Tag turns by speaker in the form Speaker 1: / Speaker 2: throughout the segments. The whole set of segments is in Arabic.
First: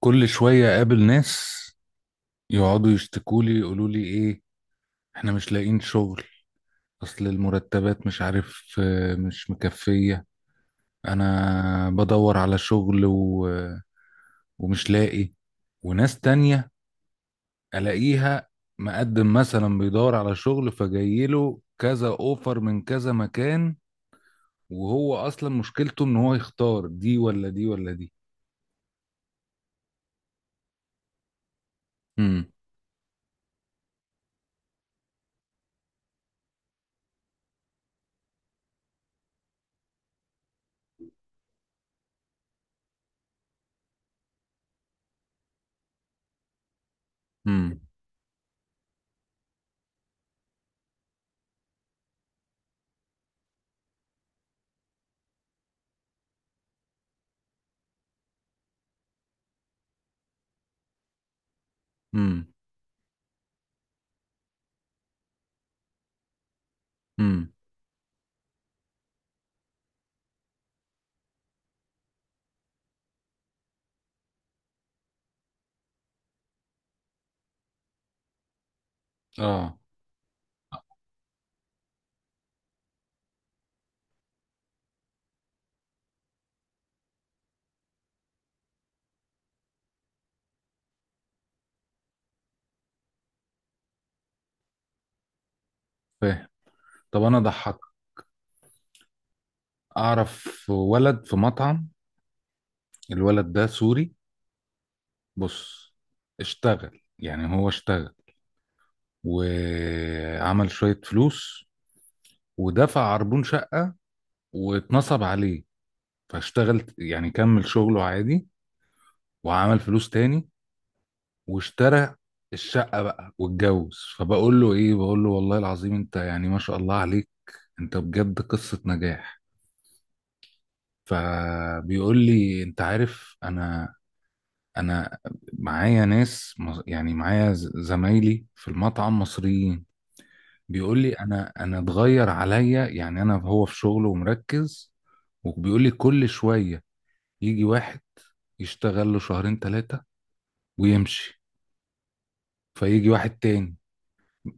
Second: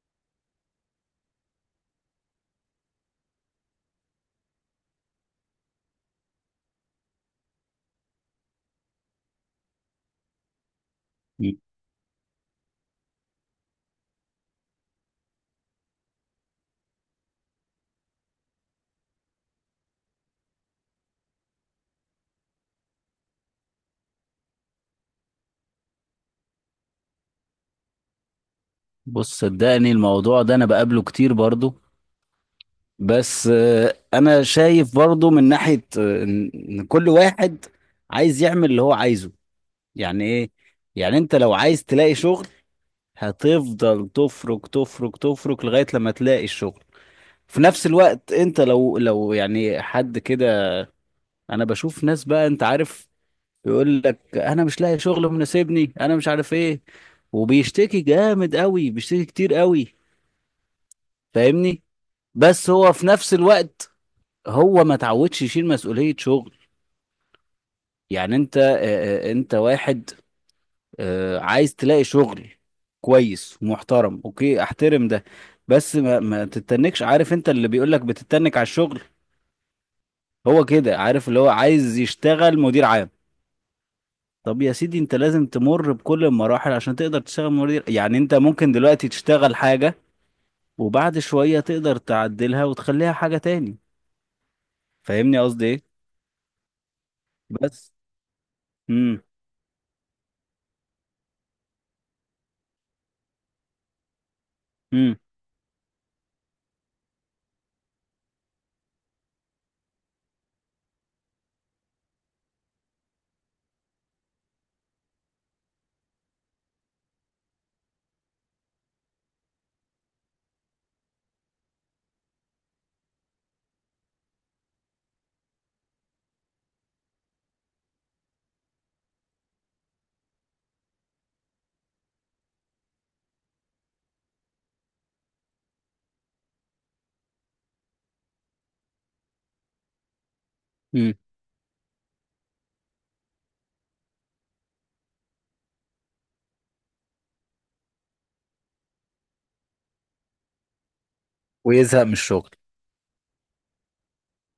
Speaker 1: كل شوية أقابل ناس يقعدوا يشتكولي يقولوا لي إيه، إحنا مش لاقيين شغل. أصل المرتبات مش عارف مش مكفية. أنا بدور على شغل ومش لاقي. وناس تانية ألاقيها مقدم مثلا بيدور على شغل فجايله كذا أوفر من كذا مكان، وهو أصلا مشكلته إن هو يختار دي ولا دي ولا دي.
Speaker 2: بص صدقني الموضوع ده انا بقابله كتير برضو.
Speaker 1: امم.
Speaker 2: بس انا شايف برضو من ناحية ان كل واحد عايز يعمل اللي هو عايزه. يعني ايه؟ يعني انت لو عايز تلاقي شغل، هتفضل تفرك تفرك تفرك لغاية لما تلاقي الشغل. في
Speaker 1: امم.
Speaker 2: نفس الوقت انت لو يعني حد كده، انا بشوف ناس بقى انت عارف، يقول لك انا مش لاقي شغل مناسبني انا مش عارف ايه، وبيشتكي جامد قوي بيشتكي كتير قوي، فاهمني.
Speaker 1: امم.
Speaker 2: بس هو في نفس الوقت هو ما تعودش يشيل مسؤولية شغل.
Speaker 1: امم.
Speaker 2: يعني انت انت واحد عايز تلاقي شغل كويس ومحترم، اوكي احترم ده. بس ما تتنكش، عارف انت اللي بيقولك بتتنك على الشغل،
Speaker 1: آه.
Speaker 2: هو كده عارف اللي هو عايز يشتغل مدير عام. طب يا سيدي انت لازم تمر بكل المراحل عشان تقدر تشتغل مدير. يعني انت ممكن دلوقتي تشتغل حاجة، وبعد شوية تقدر تعدلها وتخليها حاجة تاني. فاهمني قصدي ايه؟
Speaker 1: فاهم. طب أنا ضحك
Speaker 2: بس امم
Speaker 1: اعرف ولد في مطعم. الولد ده سوري. بص، اشتغل يعني هو اشتغل وعمل شوية فلوس ودفع عربون شقة واتنصب عليه. فاشتغل يعني كمل شغله عادي وعمل فلوس تاني واشترى الشقة بقى واتجوز. فبقول له ايه، بقول له والله العظيم انت يعني ما شاء الله عليك، انت بجد قصة نجاح. فبيقول لي انت عارف انا معايا ناس يعني معايا زمايلي في المطعم مصريين. بيقول لي
Speaker 2: امم
Speaker 1: انا اتغير عليا، يعني انا هو في شغله ومركز. وبيقول لي كل شوية يجي واحد يشتغل له شهرين ثلاثة ويمشي،
Speaker 2: ويزهق من الشغل.
Speaker 1: فيجي واحد تاني،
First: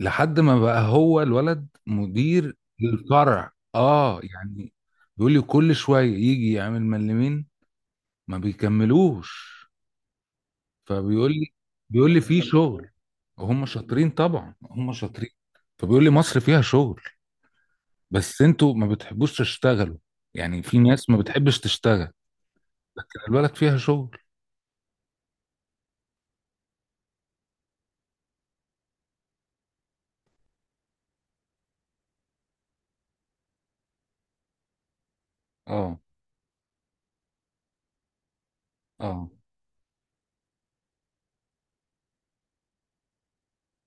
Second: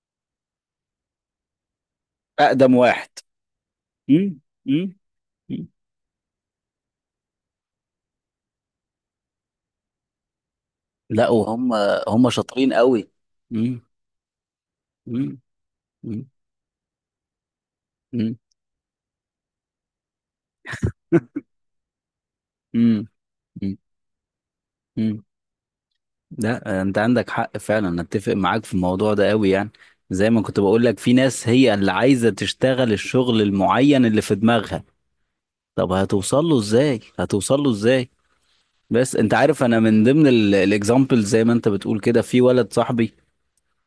Speaker 1: لحد ما بقى هو الولد مدير
Speaker 2: اقدم واحد.
Speaker 1: للفرع، اه
Speaker 2: مم.
Speaker 1: يعني.
Speaker 2: مم.
Speaker 1: بيقول لي
Speaker 2: مم.
Speaker 1: كل شوية يجي يعمل ملمين ما بيكملوش.
Speaker 2: لا
Speaker 1: فبيقول لي
Speaker 2: وهم.
Speaker 1: بيقول لي
Speaker 2: هم
Speaker 1: في
Speaker 2: شاطرين
Speaker 1: شغل.
Speaker 2: قوي.
Speaker 1: هم
Speaker 2: مم.
Speaker 1: شاطرين، طبعا هم شاطرين.
Speaker 2: مم.
Speaker 1: فبيقول لي
Speaker 2: مم.
Speaker 1: مصر فيها شغل
Speaker 2: مم.
Speaker 1: بس انتوا ما بتحبوش تشتغلوا. يعني في ناس ما بتحبش تشتغل،
Speaker 2: مم.
Speaker 1: لكن البلد
Speaker 2: مم.
Speaker 1: فيها شغل.
Speaker 2: مم. لا انت عندك حق فعلا، أنا اتفق معاك في الموضوع ده قوي يعني. زي ما كنت بقول لك، في ناس هي اللي عايزة تشتغل الشغل المعين اللي في دماغها. طب
Speaker 1: اه.
Speaker 2: هتوصل له ازاي؟ هتوصل له ازاي؟ بس
Speaker 1: اه.
Speaker 2: انت عارف، انا من ضمن الاكزامبل زي ما انت بتقول كده، في ولد صاحبي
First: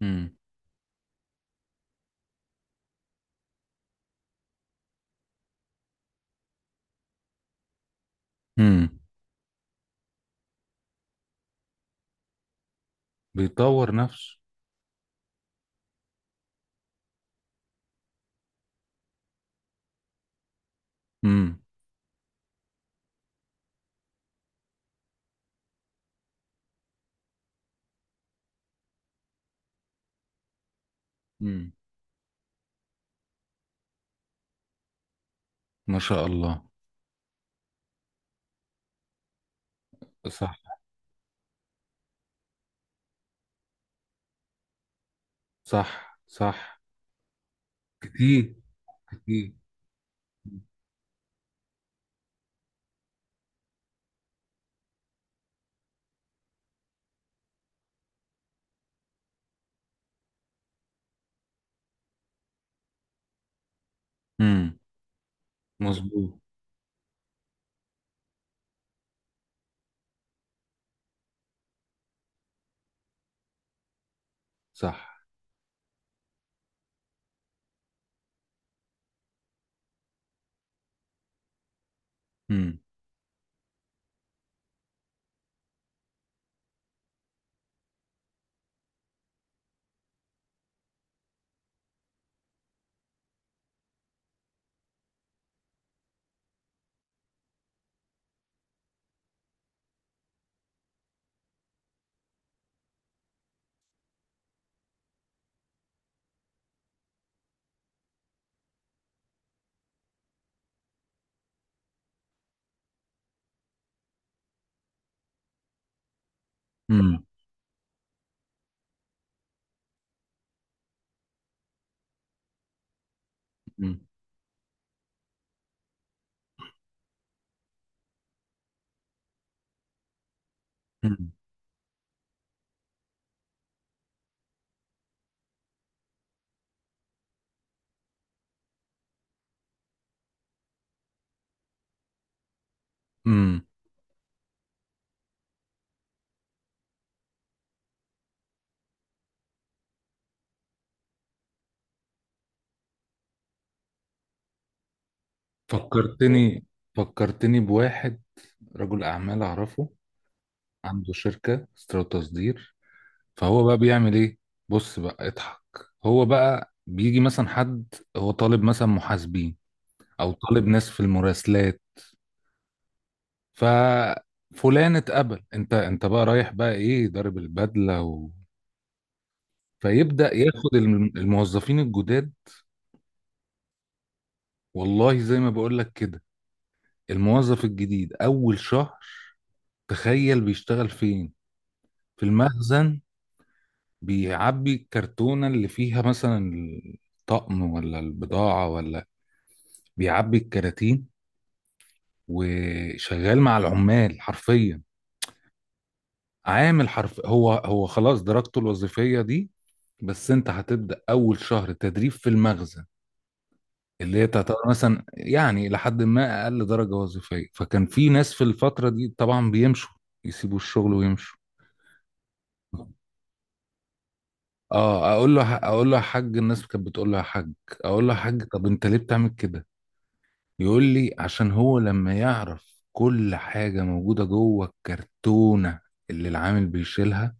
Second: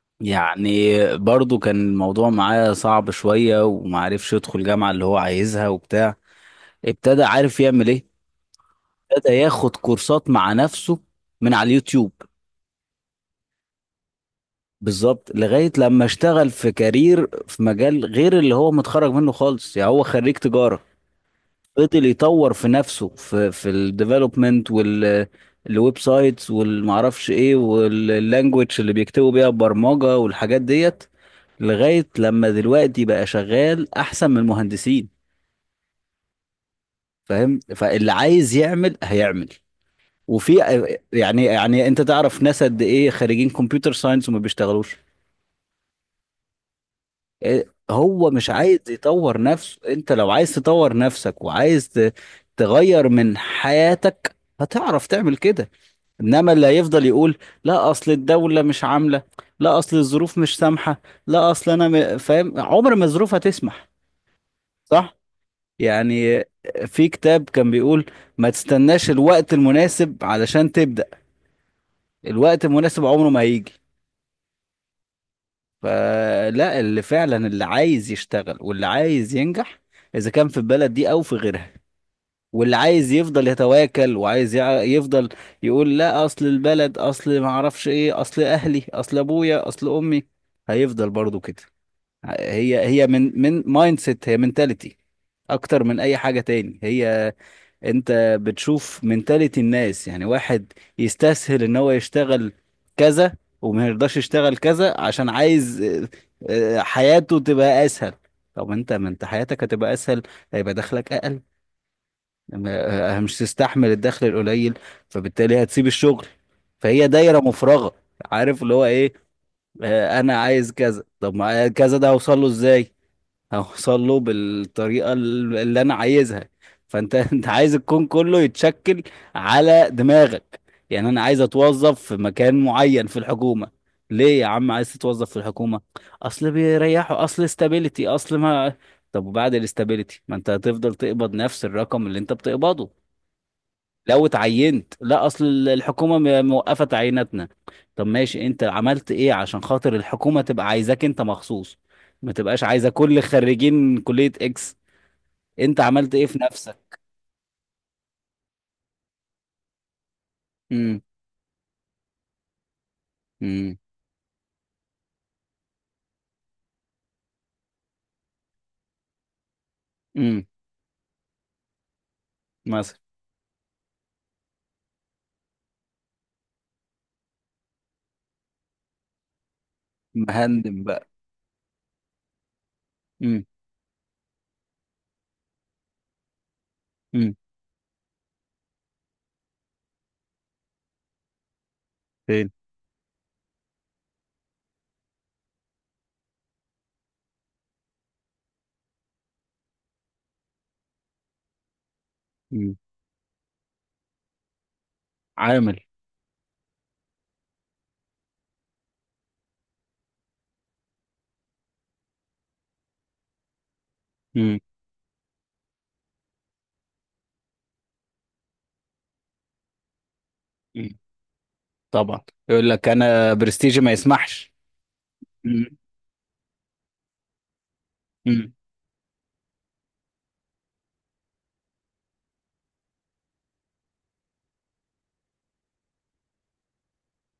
Speaker 1: امم.
Speaker 2: يعني، برضو كان الموضوع معاه صعب شوية ومعرفش يدخل جامعة اللي هو عايزها وبتاع. ابتدى عارف يعمل ايه؟
Speaker 1: امم.
Speaker 2: ابتدى ياخد كورسات مع نفسه من على اليوتيوب.
Speaker 1: بيطور نفسه.
Speaker 2: بالظبط، لغاية لما اشتغل في كارير في مجال غير اللي هو متخرج منه خالص، يعني هو خريج تجارة.
Speaker 1: امم.
Speaker 2: فضل يطور في نفسه، في الديفلوبمنت وال الويب سايتس والمعرفش ايه، واللانجوج اللي بيكتبوا بيها البرمجة والحاجات ديت.
Speaker 1: امم.
Speaker 2: لغاية لما دلوقتي بقى شغال احسن من المهندسين.
Speaker 1: ما شاء الله.
Speaker 2: فاهم؟ فاللي عايز يعمل هيعمل.
Speaker 1: صح.
Speaker 2: وفي يعني انت تعرف ناس قد ايه خريجين كمبيوتر ساينس وما بيشتغلوش.
Speaker 1: صح. صح.
Speaker 2: إيه، هو مش
Speaker 1: كتير.
Speaker 2: عايز يطور
Speaker 1: كتير.
Speaker 2: نفسه. انت لو عايز تطور نفسك وعايز تغير من حياتك، هتعرف تعمل كده. انما اللي هيفضل يقول لا اصل الدولة مش عاملة، لا اصل الظروف مش سامحة، لا اصل انا فاهم، عمر ما الظروف هتسمح.
Speaker 1: امم.
Speaker 2: صح؟
Speaker 1: مظبوط.
Speaker 2: يعني في كتاب كان بيقول، ما تستناش الوقت المناسب علشان تبدأ، الوقت المناسب عمره ما هيجي.
Speaker 1: صح.
Speaker 2: فلا اللي فعلا اللي عايز يشتغل واللي عايز ينجح، اذا كان في البلد دي او في غيرها، واللي
Speaker 1: امم.
Speaker 2: عايز يفضل يتواكل وعايز يفضل يقول لا اصل البلد، اصل ما اعرفش ايه، اصل اهلي، اصل ابويا، اصل امي، هيفضل برضو كده. هي من مايند سيت، هي منتاليتي اكتر من اي حاجة تاني. هي انت بتشوف منتاليتي الناس، يعني واحد يستسهل ان هو يشتغل كذا، وما يرضاش يشتغل كذا عشان عايز حياته تبقى اسهل. طب انت ما انت حياتك هتبقى اسهل، هيبقى دخلك اقل. مش تستحمل الدخل القليل، فبالتالي هتسيب الشغل. فهي
Speaker 1: امم.
Speaker 2: دايرة مفرغة. عارف اللي هو ايه؟ انا عايز كذا، طب ما كذا ده هوصل له ازاي؟ هوصل
Speaker 1: امم.
Speaker 2: له بالطريقة اللي انا عايزها. فانت انت عايز الكون كله يتشكل على دماغك. يعني انا
Speaker 1: امم.
Speaker 2: عايز اتوظف في مكان معين في الحكومة. ليه يا عم عايز تتوظف في الحكومة؟ اصل بيريحوا، اصل استابيليتي، اصل ما. طب وبعد الاستابيليتي ما انت هتفضل تقبض نفس الرقم اللي انت بتقبضه
Speaker 1: أمم.
Speaker 2: لو اتعينت. لا اصل الحكومه موقفه تعييناتنا. طب ماشي، انت عملت ايه عشان خاطر الحكومه تبقى عايزاك انت مخصوص؟ ما تبقاش عايزه كل خريجين كليه اكس. انت عملت ايه في
Speaker 1: فكرتني
Speaker 2: نفسك؟
Speaker 1: فكرتني بواحد رجل اعمال اعرفه،
Speaker 2: امم
Speaker 1: عنده شركة استيراد تصدير. فهو بقى
Speaker 2: امم
Speaker 1: بيعمل ايه؟ بص بقى اضحك. هو بقى بيجي مثلا حد، هو طالب مثلا محاسبين او
Speaker 2: امم
Speaker 1: طالب ناس في المراسلات.
Speaker 2: مثلا.
Speaker 1: ففلان اتقبل، انت بقى رايح بقى ايه ضارب البدلة فيبدأ ياخد
Speaker 2: مهندم بقى.
Speaker 1: الموظفين الجداد.
Speaker 2: امم
Speaker 1: والله زي ما بقول لك كده،
Speaker 2: امم
Speaker 1: الموظف الجديد اول شهر تخيل بيشتغل فين؟ في
Speaker 2: فين؟
Speaker 1: المخزن. بيعبي الكرتونة اللي فيها مثلا الطقم ولا البضاعة ولا، بيعبي الكراتين
Speaker 2: امم
Speaker 1: وشغال مع العمال حرفيا.
Speaker 2: عامل.
Speaker 1: عامل حرف، هو هو خلاص درجته الوظيفية دي. بس انت هتبدأ أول شهر تدريب في المخزن، اللي هي تعتبر
Speaker 2: امم
Speaker 1: مثلا يعني لحد ما أقل درجة وظيفية. فكان في ناس في الفترة دي طبعا بيمشوا، يسيبوا الشغل
Speaker 2: امم
Speaker 1: ويمشوا.
Speaker 2: طبعا. يقول لك انا برستيجي ما يسمحش.
Speaker 1: اه، اقول له
Speaker 2: امم
Speaker 1: اقول له يا حاج، الناس كانت بتقول له يا حاج، اقول له يا حاج،
Speaker 2: امم
Speaker 1: طب انت ليه بتعمل كده؟ يقول لي عشان هو لما يعرف كل حاجة موجودة جوه الكرتونة اللي العامل بيشيلها،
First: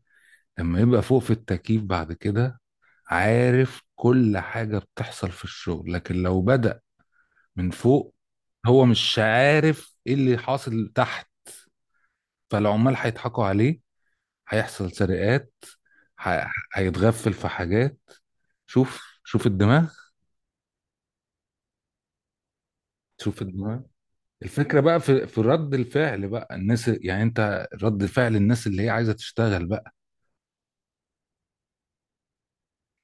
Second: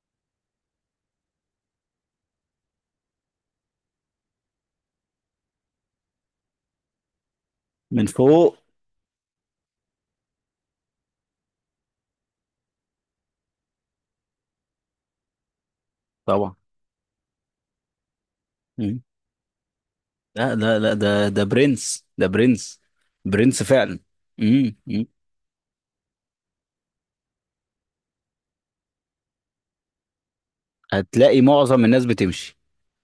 Speaker 1: لما يبقى فوق في التكييف بعد كده عارف كل حاجة بتحصل في الشغل. لكن لو بدأ من
Speaker 2: من
Speaker 1: فوق،
Speaker 2: فوق.
Speaker 1: هو مش عارف ايه اللي حاصل تحت، فالعمال هيضحكوا عليه، هيحصل سرقات، ه-
Speaker 2: طبعا.
Speaker 1: هيتغفل في حاجات. شوف شوف الدماغ.
Speaker 2: لا لا لا، ده برنس، ده برنس،
Speaker 1: شوف
Speaker 2: برنس
Speaker 1: الدماغ.
Speaker 2: فعلا.
Speaker 1: الفكرة بقى
Speaker 2: أمم.
Speaker 1: في رد الفعل بقى الناس، يعني انت رد فعل الناس اللي هي عايزة تشتغل بقى.
Speaker 2: هتلاقي معظم الناس بتمشي.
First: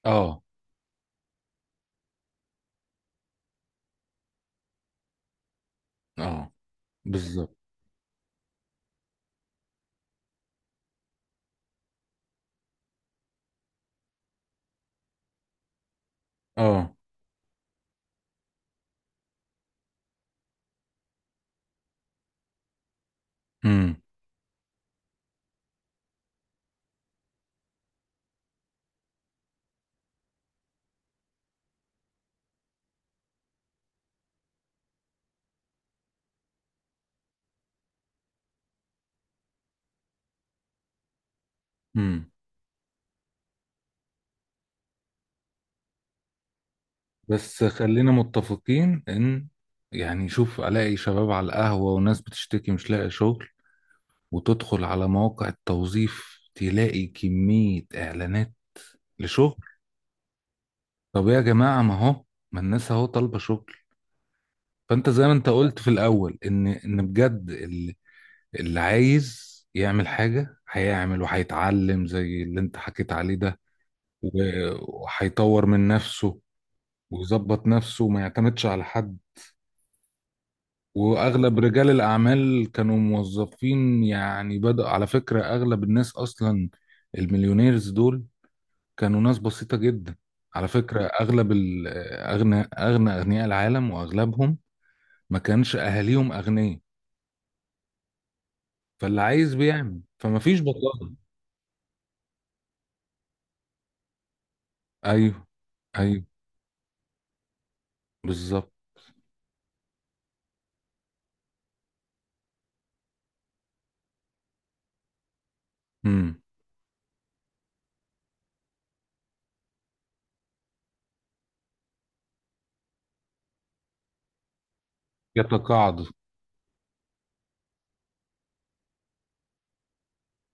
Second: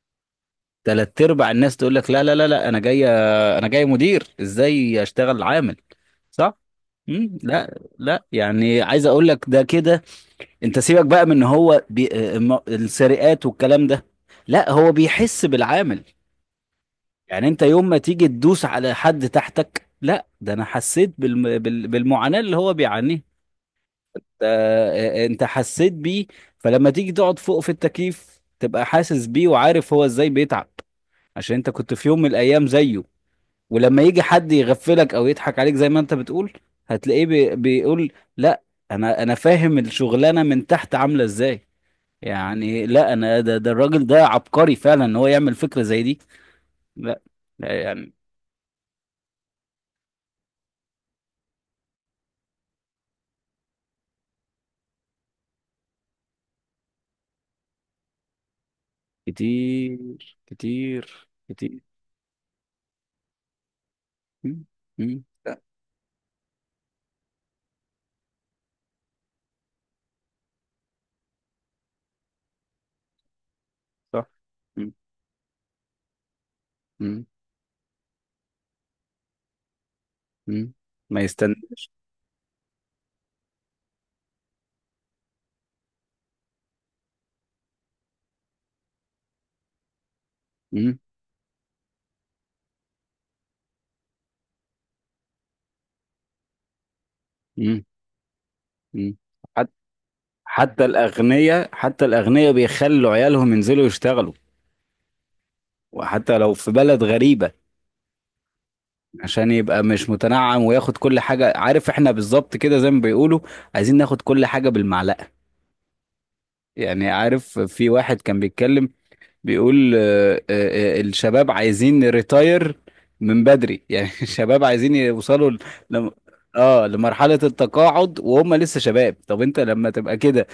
Speaker 1: اه.
Speaker 2: تلات ارباع الناس تقول لك لا لا لا لا، انا جاي، انا جاي مدير ازاي اشتغل عامل؟
Speaker 1: اه.
Speaker 2: صح.
Speaker 1: بالظبط.
Speaker 2: لا لا يعني عايز اقول لك، ده كده انت سيبك بقى من ان هو بي... السرقات والكلام ده. لا هو بيحس بالعامل.
Speaker 1: اه.
Speaker 2: يعني انت يوم ما تيجي تدوس على حد تحتك، لا ده انا حسيت بالم... بال... بالمعاناة اللي هو بيعانيه.
Speaker 1: امم.
Speaker 2: انت حسيت بيه. فلما تيجي تقعد فوق في التكييف، تبقى حاسس بيه وعارف هو ازاي بيتعب، عشان انت كنت في يوم من الايام زيه. ولما يجي حد يغفلك او يضحك عليك زي ما انت بتقول، هتلاقيه بيقول لا، انا فاهم الشغلانه من تحت عامله ازاي.
Speaker 1: امم.
Speaker 2: يعني لا انا ده الراجل ده عبقري فعلا ان هو يعمل فكره زي دي. لا
Speaker 1: بس
Speaker 2: لا
Speaker 1: خلينا
Speaker 2: يعني
Speaker 1: متفقين ان، يعني شوف، الاقي شباب على القهوة وناس بتشتكي مش لاقي شغل، وتدخل على مواقع التوظيف تلاقي كمية اعلانات لشغل.
Speaker 2: كتير
Speaker 1: طب
Speaker 2: كتير
Speaker 1: يا جماعة،
Speaker 2: كتير.
Speaker 1: ما هو، ما الناس اهو طالبة شغل.
Speaker 2: م-
Speaker 1: فانت
Speaker 2: م-
Speaker 1: زي ما انت قلت في الاول ان بجد اللي عايز يعمل حاجة هيعمل وهيتعلم زي اللي انت حكيت عليه ده.
Speaker 2: صح. م-
Speaker 1: وهيطور من نفسه،
Speaker 2: م-
Speaker 1: ويظبط نفسه وما يعتمدش على حد.
Speaker 2: م- ما
Speaker 1: واغلب رجال
Speaker 2: يستناش.
Speaker 1: الاعمال كانوا موظفين، يعني بدأ، على فكرة اغلب الناس اصلا، المليونيرز دول، كانوا ناس بسيطة جدا. على فكرة اغلب اغنى اغنياء العالم واغلبهم ما كانش اهاليهم اغنياء.
Speaker 2: مم. مم.
Speaker 1: فاللي عايز
Speaker 2: حت-
Speaker 1: بيعمل، فما فيش
Speaker 2: حتى
Speaker 1: بطاله.
Speaker 2: الأغنياء، حتى الأغنياء بيخلوا عيالهم ينزلوا يشتغلوا،
Speaker 1: ايوه. ايوه.
Speaker 2: وحتى لو في بلد غريبة،
Speaker 1: بالظبط.
Speaker 2: عشان يبقى مش متنعم وياخد كل حاجة. عارف احنا بالظبط كده زي ما بيقولوا، عايزين ناخد كل حاجة بالمعلقة. يعني عارف في واحد كان بيتكلم، بيقول الشباب عايزين ريتاير من بدري يعني الشباب عايزين يوصلوا ل...
Speaker 1: يتقاعدوا.
Speaker 2: لم- اه لمرحلة التقاعد وهم لسه شباب. طب انت لما تبقى كده؟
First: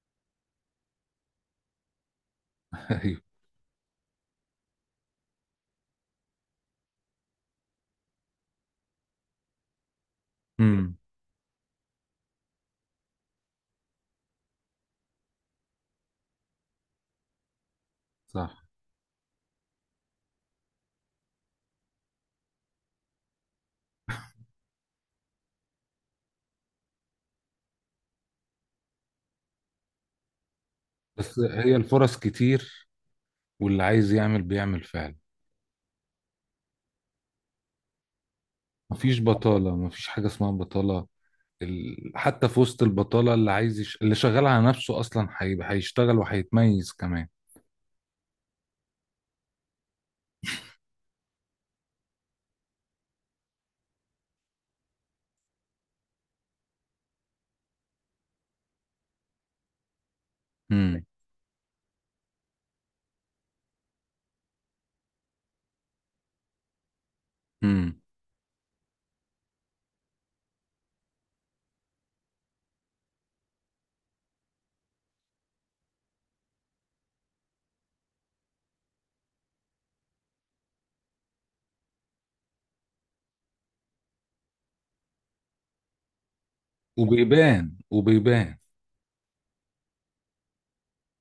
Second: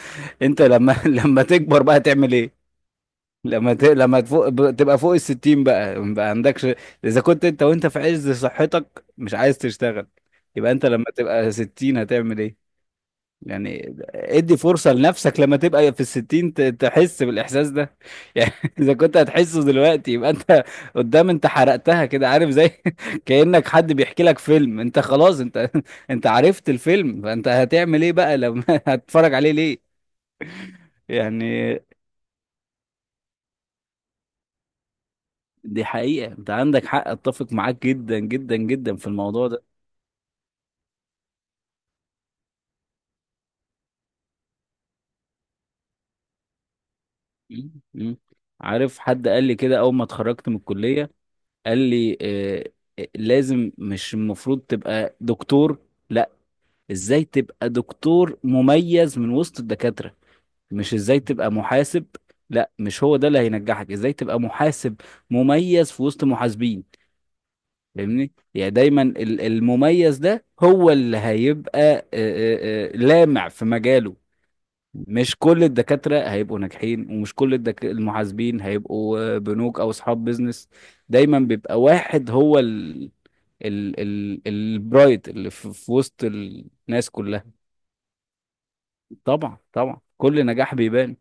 Speaker 2: انت لما لما تكبر بقى تعمل ايه؟
Speaker 1: ايوه.
Speaker 2: لما ت... لما تفوق تبقى فوق الستين بقى ما عندكش. اذا كنت انت وانت في عز صحتك مش عايز تشتغل، يبقى انت
Speaker 1: امم.
Speaker 2: لما تبقى ستين هتعمل ايه؟ يعني ادي فرصة لنفسك لما تبقى في الستين ت... تحس بالإحساس ده يعني
Speaker 1: صح.
Speaker 2: إذا كنت هتحسه دلوقتي، يبقى أنت قدام أنت حرقتها كده. عارف زي كأنك حد بيحكي لك فيلم، أنت خلاص أنت أنت عرفت الفيلم، فأنت هتعمل إيه بقى لما هتتفرج عليه ليه؟
Speaker 1: بس هي
Speaker 2: يعني
Speaker 1: الفرص كتير، واللي عايز يعمل بيعمل فعلا.
Speaker 2: دي حقيقة، انت عندك حق، اتفق معاك جدا جدا جدا في
Speaker 1: مفيش
Speaker 2: الموضوع ده.
Speaker 1: بطالة، مفيش حاجة اسمها بطالة. حتى في وسط البطالة، اللي شغال على نفسه أصلا هيشتغل وهيتميز كمان.
Speaker 2: مم. مم. عارف حد قال لي كده اول ما اتخرجت من الكلية، قال لي لازم، مش المفروض تبقى دكتور، لا، ازاي تبقى دكتور مميز من وسط الدكاترة. مش
Speaker 1: امم.
Speaker 2: ازاي تبقى محاسب، لا، مش هو ده اللي هينجحك، ازاي تبقى محاسب مميز في وسط محاسبين.
Speaker 1: امم.
Speaker 2: فاهمني؟ يعني دايما المميز ده هو اللي هيبقى لامع في مجاله. مش كل الدكاترة هيبقوا ناجحين، ومش كل المحاسبين هيبقوا بنوك أو أصحاب بيزنس. دايما بيبقى واحد هو ال... ال... ال... البرايت اللي في... في وسط الناس كلها.
Speaker 1: وبيبان. وبيبان.
Speaker 2: طبعا طبعا كل نجاح بيبان.